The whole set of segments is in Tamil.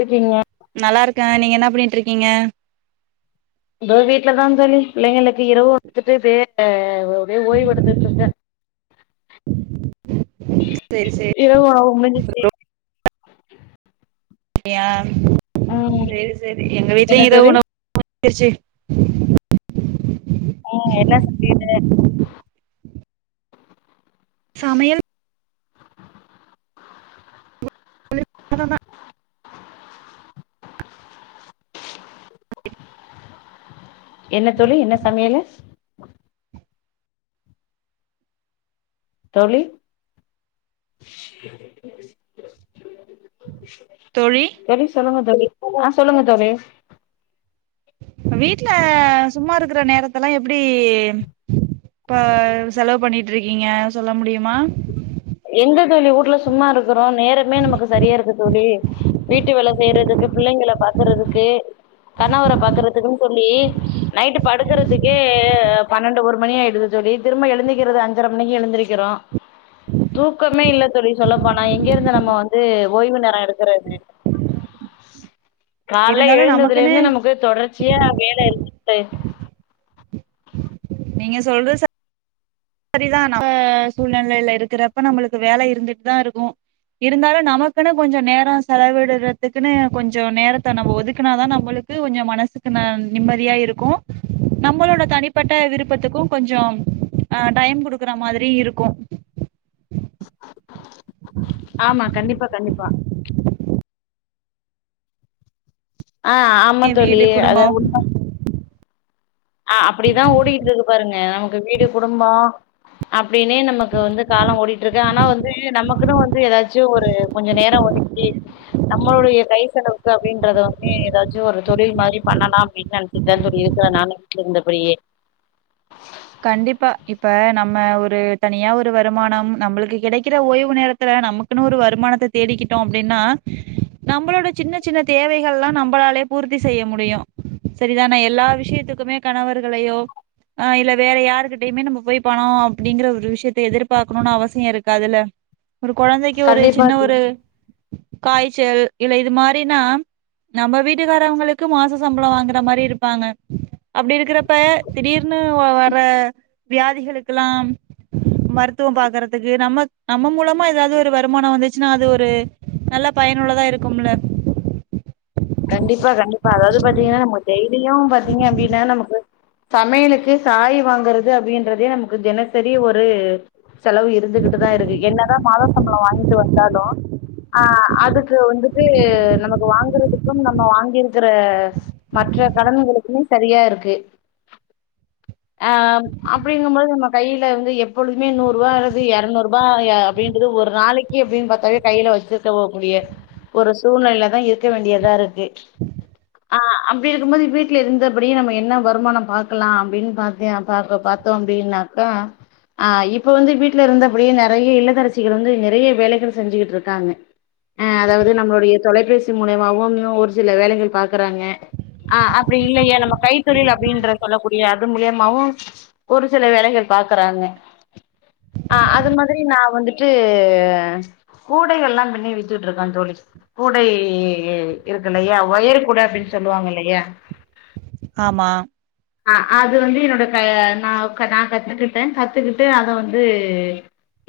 இருக்கீங்க நல்லாருக்கே நீங்க என்ன பண்ணிட்ருக் கீங்க இதோ வீட்ல தா தோழி பிள்ளைங்களுக்கு இரவு [inaudible] ஒரே ஓய்வு எடுத்துட்ருக்கே சேரி சேரி இரவு உணவு முடிஞ்சிச்சி [inaudible] யா ம் சேரி சேரி எங்க என்ன வீட்லயு இரவு தோழி உணவு [inaudible] [inaudible] உம் என்ன சமையலு சமையல் [inaudible] என்ன தோழி என்ன சமையலு தோழி தோழி சொல்லுங்க தோழி ஆஹ் சொல்லுங்க தோழி வீட்டுல சும்மா இருக்கற நேரத்தல்லா எப்டி இப்ப செலவு பண்ணிட்டு இருக்கீங்க சொல்ல முடியுமா எங்க தோழி ஊட்ல சும்மா இருக் கறோ நேரமே நமக்கு சரியா இருக்கு தோழி வீட்டு வேல செய்யறதுக்கு பிள்ளைகள பாக்குறதுக்கு கணவர பாக்குறதுக்குன்னு சொல்லி நைட்டு படுக்கறதுக்கே பன்னெண்டு ஒரு மணி ஆயிடுது தோழி திரும்ப எழுந்தக்கிறது அஞ்சரை மணிக்கு எழுந்திருக்கிறோ தூக்கமே இல்ல தோழி சொல்லப்போனா எங்கேருந்து நம்ம வந்து ஓய்வு நேரம் எடுக்கறது காலைல இருந்தாலு நமக்குன்னு எழுந்ததுலேருந்து நமக்கு தொடர்ச்சியா வேல இருக்கு [inaudible] நீங்க சொல்ற ச சரிதா நம் சூழ்நலைல இருக்குறப்ப நம்மளுக்கு வேல இருந்துட்தா இருக்கு இருந்தாலு நமக்குனு கொஞ்ச நேரோ செலவிடுறதுக்குனு கொஞ்சோ நேரத்த நம்ம ஒதுக்குனாதா நம்மளுக்கு ஒஞ்ச மனசுக்கு ந நிம்மதியா இருக்கு நம்பளோட தனிப்பட்ட விருப்பத்துக்கு கொஞ்சொ அ டைம் குடுக்குற மாதுரி இருக்கு ஆமா கண்டிப்பா கண்டிப்பா அ ஆம தோழி வீடு அத குடும்போ உண்ம அ அப்டிதா ஓடியிட்ருக்கு பாருங்க நம கு வீடு குடும்பொ அப் டீனே நமக்கு வந்து காலொ ஓடியிட்ருக்கு ஆனா வந்து நமக்குன்னு வந்து ஏதாச்சு ஒரு கொஞ்சொ நேரொ ஒதுக் ஏ நம்மளுடைய கை செலவுக்கு அப்டின்றது வந்து எதாச்சு ஒரு தொழில் மாரி பண்ணலா அப்டின் நெனச்சுட்டு தா தோழி இருக்குறே நானே இருந்த [unintelligible] கண்டிப்பா இப்ப நம்ம ஒரு தனியா ஒரு வருமானம் நம்புளுக்கு கெடைக்குற ஓய்வு நேரத்துல நமக்குன்னு ஒரு வருமானத்த தேடிக்கிட்டோ அப்டின்னா நம்ளோட சின்ன சின்ன தேவைகள்லா நம்ளாலே பூர்த்தி செய்ய முடியு செரிதானே எல்லா விஷயத்துக்குமே கணவர்களையோ ஆ இல்ல வேற யாருக்கிட்டயுமே நம்ம போய் பணோ அப்டிங்ற ஒரு விஷ்யத்த எதிர்பாக்ணுனு அவசியோ இருக்காதுல ஒரு கொழந்தைக்கு ஒரு கண்டிப்பா சின்ன தோழி ஒரு காய்ச்சல் இல்ல இது மாரினா நம்ப வீட்டுக்காரவங்ளுக்கு மாச சம்ளோ வாங்குற மாரி இருப்பாங்க அப்டி இருக்குறப்ப திடீர்னு வ ப்ப வியாதிகளுக்குலாம் ம த்துவ பாக்குறத்துக்கு நம்ம நம்ம மூலமா எதாது ஒரு வருமான வந்துச்சுனா அது ஒரு நல்ல பயனுள்ளதா இருக்கும்ல கண்டிப்பா கண்டிப்பா அதாது பாத்தீங்னா நம்ம டெய்லியு பாத்தீங்க அப்டின்னா நமக்கு சமையலுக்கு காய் வாங்குறது அப்டின்றதே நமக்கு தினசரி ஒரு செலவு இருந்துகிட்டுதா இருக்கு என்னதா மாத சம்ளோ வாங்கிட்டு வந்தாலு ஆ அதுக்கு வந்துட்டு நமக்கு வாங்கறது கும் நம்ம வாங்கிருக்குற மற்ற கடன்களுக்குமே சரியாருக்கு அ அப்டிங்கம்பொழுது நம்ம கைல வந்து எப்பொழுதுமே நூறுபா ஆகுது எரநூர்பா ய அப்டின்றது ஒரு நாளைக்கு அப்டின் பாத்தாவே கைல வச்சிருக்க ஒரு கூடிய ஒரு சூழ்நெலைல தா இருக்க வேண்டியாருக் இருட்டா இருக்கு ஆ அப்டி இருக்கும்போது வீட்டுல இருந்தபடியே நம்ப என்னா வருமானம் பாக்கலா அப்டின்னு பாத்தே பாக்க பாத்தோ அப்டின்னாக்கா ஆ இப்ப வந்து வீட்ல இருந்தபடியே நெறைய இல்லதரசிகள் வந்து நெறைய வேலைகள் செஞ்சுகிட்டு இருக்காங்க ஆ அதாவது நம்பளுடைய தொலைபேசி மூலியமாவு ஒரு சில வேலைகள் பாக்குறாங்க ஆ அப்டி இல்லையா நம்ப கைத்தொழில் அப்டின்ற சொல்லக்கூடிய அது மூலியமாவு ஒரு சில வேலைகள் பாக்குறாங்க ஆ அது மாதிரி நா வந்துட்டு கூடைகள்லா பிண்ணி வித்துட்ருக்கே தோழி கூடை இருக்குலையா ஒயருகூட அப்டின்னு சொல்லுவாங்கயில்லயா ஆமா அ அது வந்து என்னோட க நா நா கத்துக்குட்டே கத்துக்குட்டு அத வந்து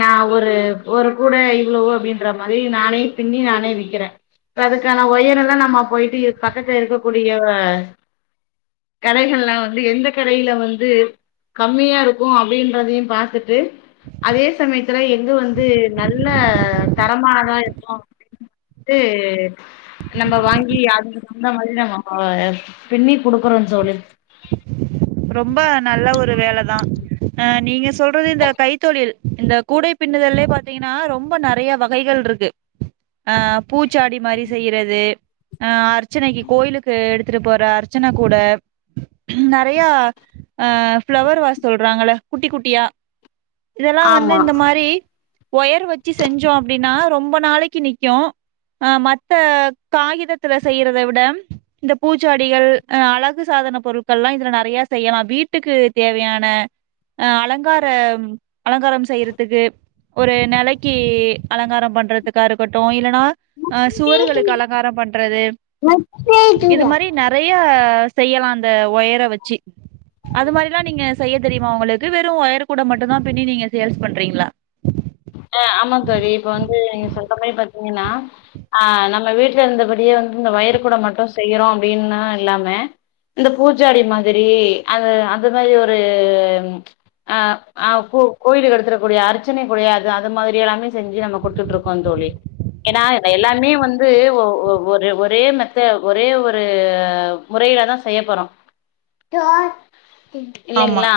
நா ஒரு ஒரு கூட இவ்ளோவு அப்டின்றமாரி நானே பின்னி நானே விக்கறே அதுக்கான ஒயரல் இப்ப நம்ம போய்ட்டு இருக் பக்கத்துல இருக்கக்கூடிய கடைகள்லலா வந்து எந்த கடையில வந்து கம்மியாருக்கு அப்டின்றதையு பாத்துட்டு அதே சமயத்துல எங்க வந்து நல்ல தரமானதா இருக்கு அப்டின் [inaudible] டு நம்ப வாங்கி அதுக்கு தகுந்த மாதிரி நம்ம ஆ பின்னி குடுக்குறோ தோழி ரொம்ப நல்ல ஒரு வேலதா ஆ நீங்க சொல்றது இந்த கைத்தொழில் இந்த கூடை பின்னுதல்லயே பாத்தீங்கனா ரொம்ப நறைய வகைகள் இருக்கு ஆ பூச்சாடி மாரி செய்யறது ஆ அர்ச்சனைக்கு கோயிலுக்கு எடுத்துட்டு போற அர்ச்சனகூட நறைய ஆ ஃப்ளவர் வாஷ் சொல்றாங்கள குட்டி குட்டியா இதல்லா வந்து ஆமா இந்த மாரி ஒயர் வெச்சு செஞ்சோ அப்டினா ரொம்ப நாளைக்கி நிக்கு அ மத்த காகிதத்துல செய்யறதவிட இந்த பூச்சாடிகள் அ அழகுசாதன பொருட்கள்லா இதுல ந நிறைய செய்யலா வீட்டுக்கு தேவையான அ அலங்கார அலங்காரம் செய்யறதுக்கு ஒரு நெலைக்கி அலங்காரோ பண்றதுக்கா இருக்கட்டு இல்லனா அ சுவர்களுக்கு அலங்காரோ பண்றது இது மாரி நறைய செய்யலா அந்த ஒயர வச் அது மாரிலா நீங்க செய்ய தெரியுமா உங்களுக்கு வெறும் ஒயர் கூட மட்டு தா பிண்ணி நீங்க சேல்ஸ் பண்றீங்களா. ஆஹ் ஆமா தோழி இப்ப வந்து நீங்க சொல் மாரி பாத்தீங்கன்னா ஆஹ் நம்ம வீட்டுல இருந்தபடியே வந்து இந்த ஒயறு கூட மட்டும் செய்யறோ அப்டின்தா இல்லாம இந்த பூச்சாடி மாரி அது அந்த மாரி ஒரு ஆஹ் ஆஹ் பூ கோயிலுக்கு எடுத்துடக்கூடிய அர்ச்சனை கூடைய அது மாரி எல்லாமே செஞ்சு நம்ம குடுத்துட்டு இருக்கோ தோழி ஏன்னா எல்லாமே வந்து ஒ ஒ ஒரே மத்த ஒரே ஒரு முறையிலதா செய்யப்பறோ ஆமா இல்லைங்களா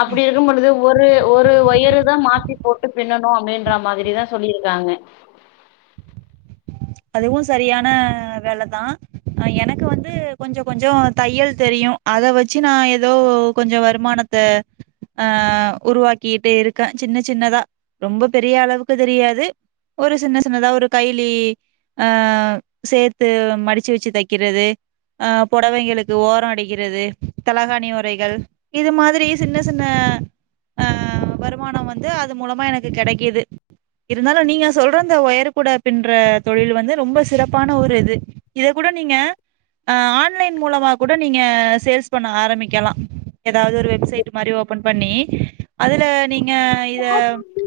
அப்டி இருக்கு பொழுது ஒரு ஒரு ஒயரு தா மாத்தி போட்டு பின்னணும் அப்டின்ற மாரிதா சொல்லியிருக்காங்க. இதுவு சரியான வேல தா அஹ் எனக்கு வந்து கொஞ்ச கொஞ்சோ தையல் தெரியு அத வச்சு நா எதோ கொஞ்ச வருமானத்த ஆஹ் உருவாக்கிகிட்டு இருக்க சின்ன சின்னதா ரொம்ப பெரிய அளவுக்கு தெரியாது ஒரு சின்ன சின்னதா ஒரு கைலி ஆஹ் சேர்த்து மடிச்சு வச்சு தக்கிறது ஆஹ் பொடவைங்களுக்கு ஓர அடிக்கிறது தலகாணி உரைகள் இது மாதிரி சின்ன சின்ன ஆஹ் வருமான வந்து அது மூலமா எனக்கு கெடைக்குது இருந்தாலு நீங்க சொல்ற அந்த வயர் கூட பிண்ற தொழிலு வந்து ரொம்ப சிறப்பான ஒரு இது இதக் கூட நீங்க அஹ் ஆன்லைன் மூலமாக கூட நீங்க சேல்ஸ் பண்ண ஆரம்மிக்கலா எதாவ்து ஒரு வெப்சைட்டு மாரி ஓப்பன் பண்ணி அதுல நீங்க இத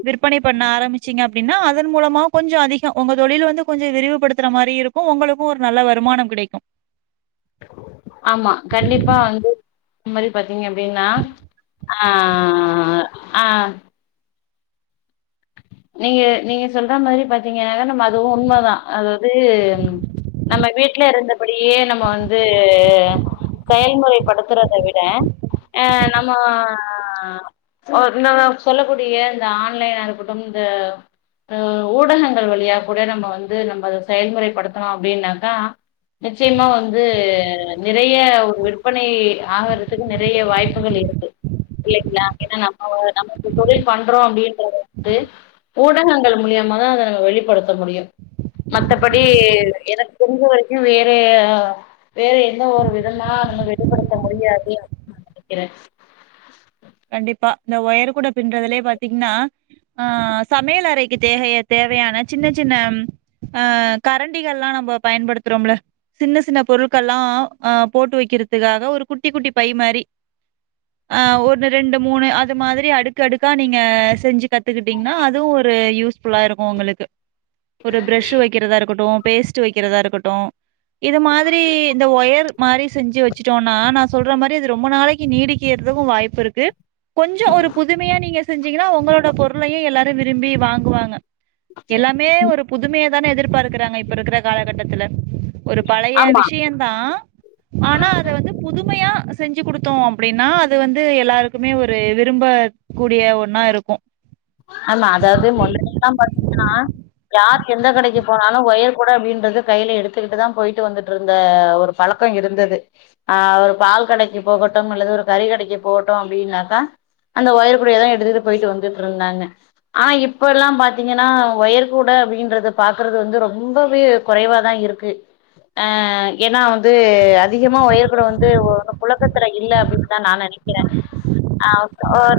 விற்பனை பண்ண ஆரம்மிச்சிங்க அப்டின்னா அதன் மூலமாக கொஞ்ச அதிக ஒங்க தொழில் வந்து கொஞ்ச விரிவுபடுத்துற மாரி இருக்கு ஒங்களுக்கு ஒரு நல்ல வருமானம் கிடைக்கு ஆமா கண்டிப்பா வந்து முன்னாடியே பாத் தீங்க அப்டின்னா ஆஹ் ஆஹ் நீங்க நீங்க சொல்ற மாரி பாத்தீங்கனாக்க நம்ம அது உண்மதா அதாவ்து நம்ம வீட்ல இருந்தபடியே நம்ம வந்து செயல்முறைப்படுத்துறத விட ஆஹ் நம்மா நம்மள சொல்லக்கூடிய இந்த ஆன்லைன் அனுப்பு எந்த உம் ஊடகங்கள் வழியா கூட நம்ம வந்து நம்ப அத செயல்முறைப்படுத்துனோ அப்டின்னாக்கா நிச்சயமா வந்து நிறைய விற்பனை ஆகறத்துக்கு நெறைய வாய்ப்புகள் இருக்கு இல்லைங்ளா ஏனா நம்ப நமக்கு தொழில் பண்றோ அப்டின்றத ந்து ஊடகங்கள் மூலியமாதான் அதை நம்ம வெளிப்படுத்த முடியும் மத்தபடி எனக்கு தெரிஞ்ச வரைக்கும் வேற வேற எந்த ஒரு விதமா நம வெளிப்படுத்த முடியாது அப்படின்னு நான் நினைக்கிறேன். கண்டிப்பா இந்த ஒயர் கூட பின்றதுலயே பாத்தீங்கன்னா ஆ சமையல் அறைக்கு தேகைய தேவையான சின்ன சின்ன ஆ கரண்டிகள் எல்லாம் நம்ம பயன்படுத்துறோம்ல சின்ன சின்ன பொருட்கள் எல்லாம் ஆ போட்டு வைக்கிறதுக்காக ஒரு குட்டி குட்டி பை மாரி ஆ ஒ ரெண்டு மூணு அது மாதிரி அடுக்கு அடுக்கா நீங்க செஞ்சு கத்துக்கிட்டீங்கன்னா அதுவும் ஒரு யூஸ்ஃபுல்லா இருக்கும் உங்களுக்கு. ஒரு ப்ரஷு வைக்கிறதா இருக்கட்டும் பேஸ்ட்ட் வைக்கிறதா இருக்கட்டும் இது மாதிரி இந்த ஒயர் மாதிரி செ்சு வச்சுட்டோம்னா நான் சொல்ற மாதிரி அது ரொம்ப நாளைக்கு நீடிக்கிறதுக்கும் வாய்ப்ப இருக் கு கொஞ்சம் ஒரு புதுமையா நீங்க சொ செஞ்சிங்கன்னா உங்களோடய பொருளையும் எல்லாரும் விரும்பி வாங்குவாங்க. எல்லாமே ஒரு புதுமை தானே எதிர்பார்க்கிறாங்க இப்ப இருக்கிற காலகட்டத்துல ஒரு பழைய ஆமா விஷயம தான் ஆனா அத வந்து புதுமையா செஞ்சு கொடுத்தோம் அப்படின்னா அது வந்து எல்லாருக் க்குமே ஒரு விரும்ப கூடிய ஒண்ணா இருக்கும். ஆமா அதாவது முன்ணாடியல்லாம் பாத்தீங்கன்னா யாரு எந்த கடைக்கு போனாலும் ஒயர்கூடை அப்படின்றது கையில எடுத்துக்கிட்டு தான் போயிட்டு வந்துட்டு இருந்த ஒரு பழக்கம் இருந்தது ஆ ஒரு பால் கடைக்கு போகட்டும் அல்லது ஒரு கறி கடைக்கு போகட்டும் அப்படின்னாக்கா அந்த ஒயர்கூடதான் எடுத்துட்டு போயிட்டு வந்து இப்பல்லாம் பாத்தீங்கன்னா ஒயர்கூட அப்படின்றத பாக்குறது வந்து ரொம்பவே குறைவாதான் இருக்கு ஆ ஏன்னா வந்து அதிகமா ஒயர்கூட வந்து புழக்கத்து இல் அப்படனுதான் நான் நினைக்கிறேன் ஆ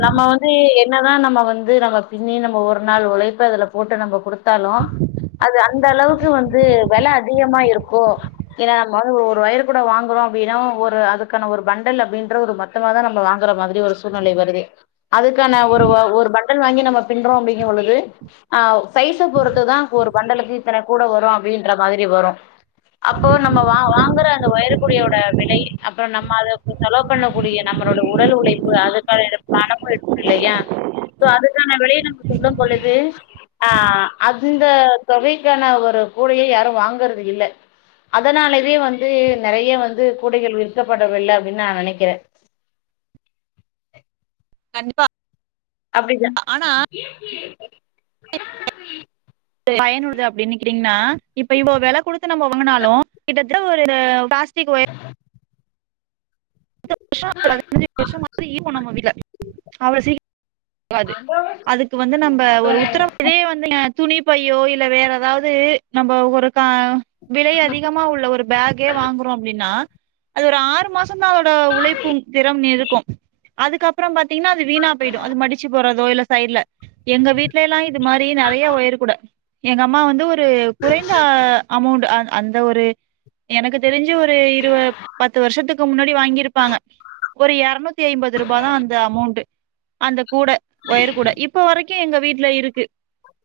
நம்ம வந்து என்னதான் நம்ம வந்து வந்து நம்ம பின்னி நம்ம ஒரு நாள் உழைப்பு அதுல போட்டு நம்ம கொடுத்து லும் அது அந்த அளவுக்கு வந்து விலை அதிகமா இருக்கும் ஏன்னா நம்ம ஒரு வயர் கூட வாங்குறோம் அப்படின்னா ஒரு அதுக்கான ஒரு பண்டல் அப்படின்ற ஒரு மொத்தமா தான் நம்ம வாங்குற மாதிரி ஒரு சூழ்நிலை வருது அதுக்கான ஒரு ஒரு பண் பல் வாங்க நம்ம பின்றோம் அப்படிங்கழுது ஆ சைசை பொறுத்துதான் ஒரு பண்டலக்கு இத்தனை கூட வரும் அப்படின்ற மாரி வரும் அப்போ நம்ம வா வாங்குற அந்த ஒயிற்கூடை யோட விலை அப்புறம் நம்ம அது செலவு பண்ணக்கூடிய நம்மளோடைய உடல் உழைப்பு அதுக்கான பணமும் எடுக்கும் இல்லையா சோ அதுக்கான விலையை நம்ம சொல்லும் பொழுது ஆ அந்த தொகைக்கான ஒரு கூடையை யாரும் வாங்கறது இல்ல அதனாலவே வந்து நிறைய வந்து கூடைகள் விற்கப்படவில்லை அப்படின்னு நான் நினைக்கிறேன். கண்டிப்பா. அப்படிதான் ஆனா [inaudible] பயனுள்ளது அப்படின்னுக்கிட்டீங்கன்னா இப்ப இவ்ளோ வெல குடுத்து நம்ம வாங்குனாலும் கிட்டத்த ஒரு [inaudible] பத்து வருஷ பதினஞ்சு வருஷமாது இருக்கு நம்ம வீட்ல அவ்ளோ சீக்கிரம் து அதுக்கு வந்து நம்ப ஒரு உத்தரவு இதே வந்து துணி பையோ இல்ல வேற ஏதாவது நம்ம ஒரு கா விலை அதிகமா உள்ள ஒரு பேக்கே வாங்குறோம் அப்டின்னா அது ஒரு ஆறு மாச ம் தான் உழைப்பும் திறம் இருக் கும் அதுக்கப்புறம் பாத்தீங்கன்னா அது வீணா போயிடும் அது மடி சு போறதோ இல்ல சைட்ல எங்க வீட்ல எல்லா இது மாரி நிறைய ஒயர் கூட எங்க அம்மா வந்து ஒரு குறைந்த அமௌண்ட் அ அந்த ஒரு எனக்கு தெரிஞ்சு ஒரு இருப பத்து வருஷத்துக்கு முன்னா வாங்கிருப்பாங்க ஒரு எறுநூத்தி ஐம்பது ரூபா தா அந்த அமௌண்ட் அந்த கூட வயர் கூட இப்போ வரைக் எங்க வீட்டுல இருக்கு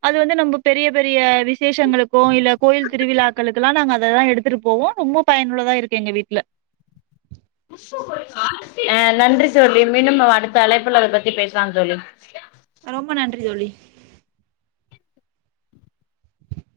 அது வந்து நம்ம பெரிய பெரிய விசேஷங்களுக்கு இல்ல கோயில் திருவிழாக்களுக்கெல்லா நாங்க அததா எடுத்துட்டு போவோ ரொம்ப பயனுள்ளதா இருக்கு எங்க வீட்டுல அஹ் நன்றி தோழி மீண்டு அடுத்த அழைப்புல அத பத்தி பேசலாம் தோழி ரொம்ப நன்றி தோழி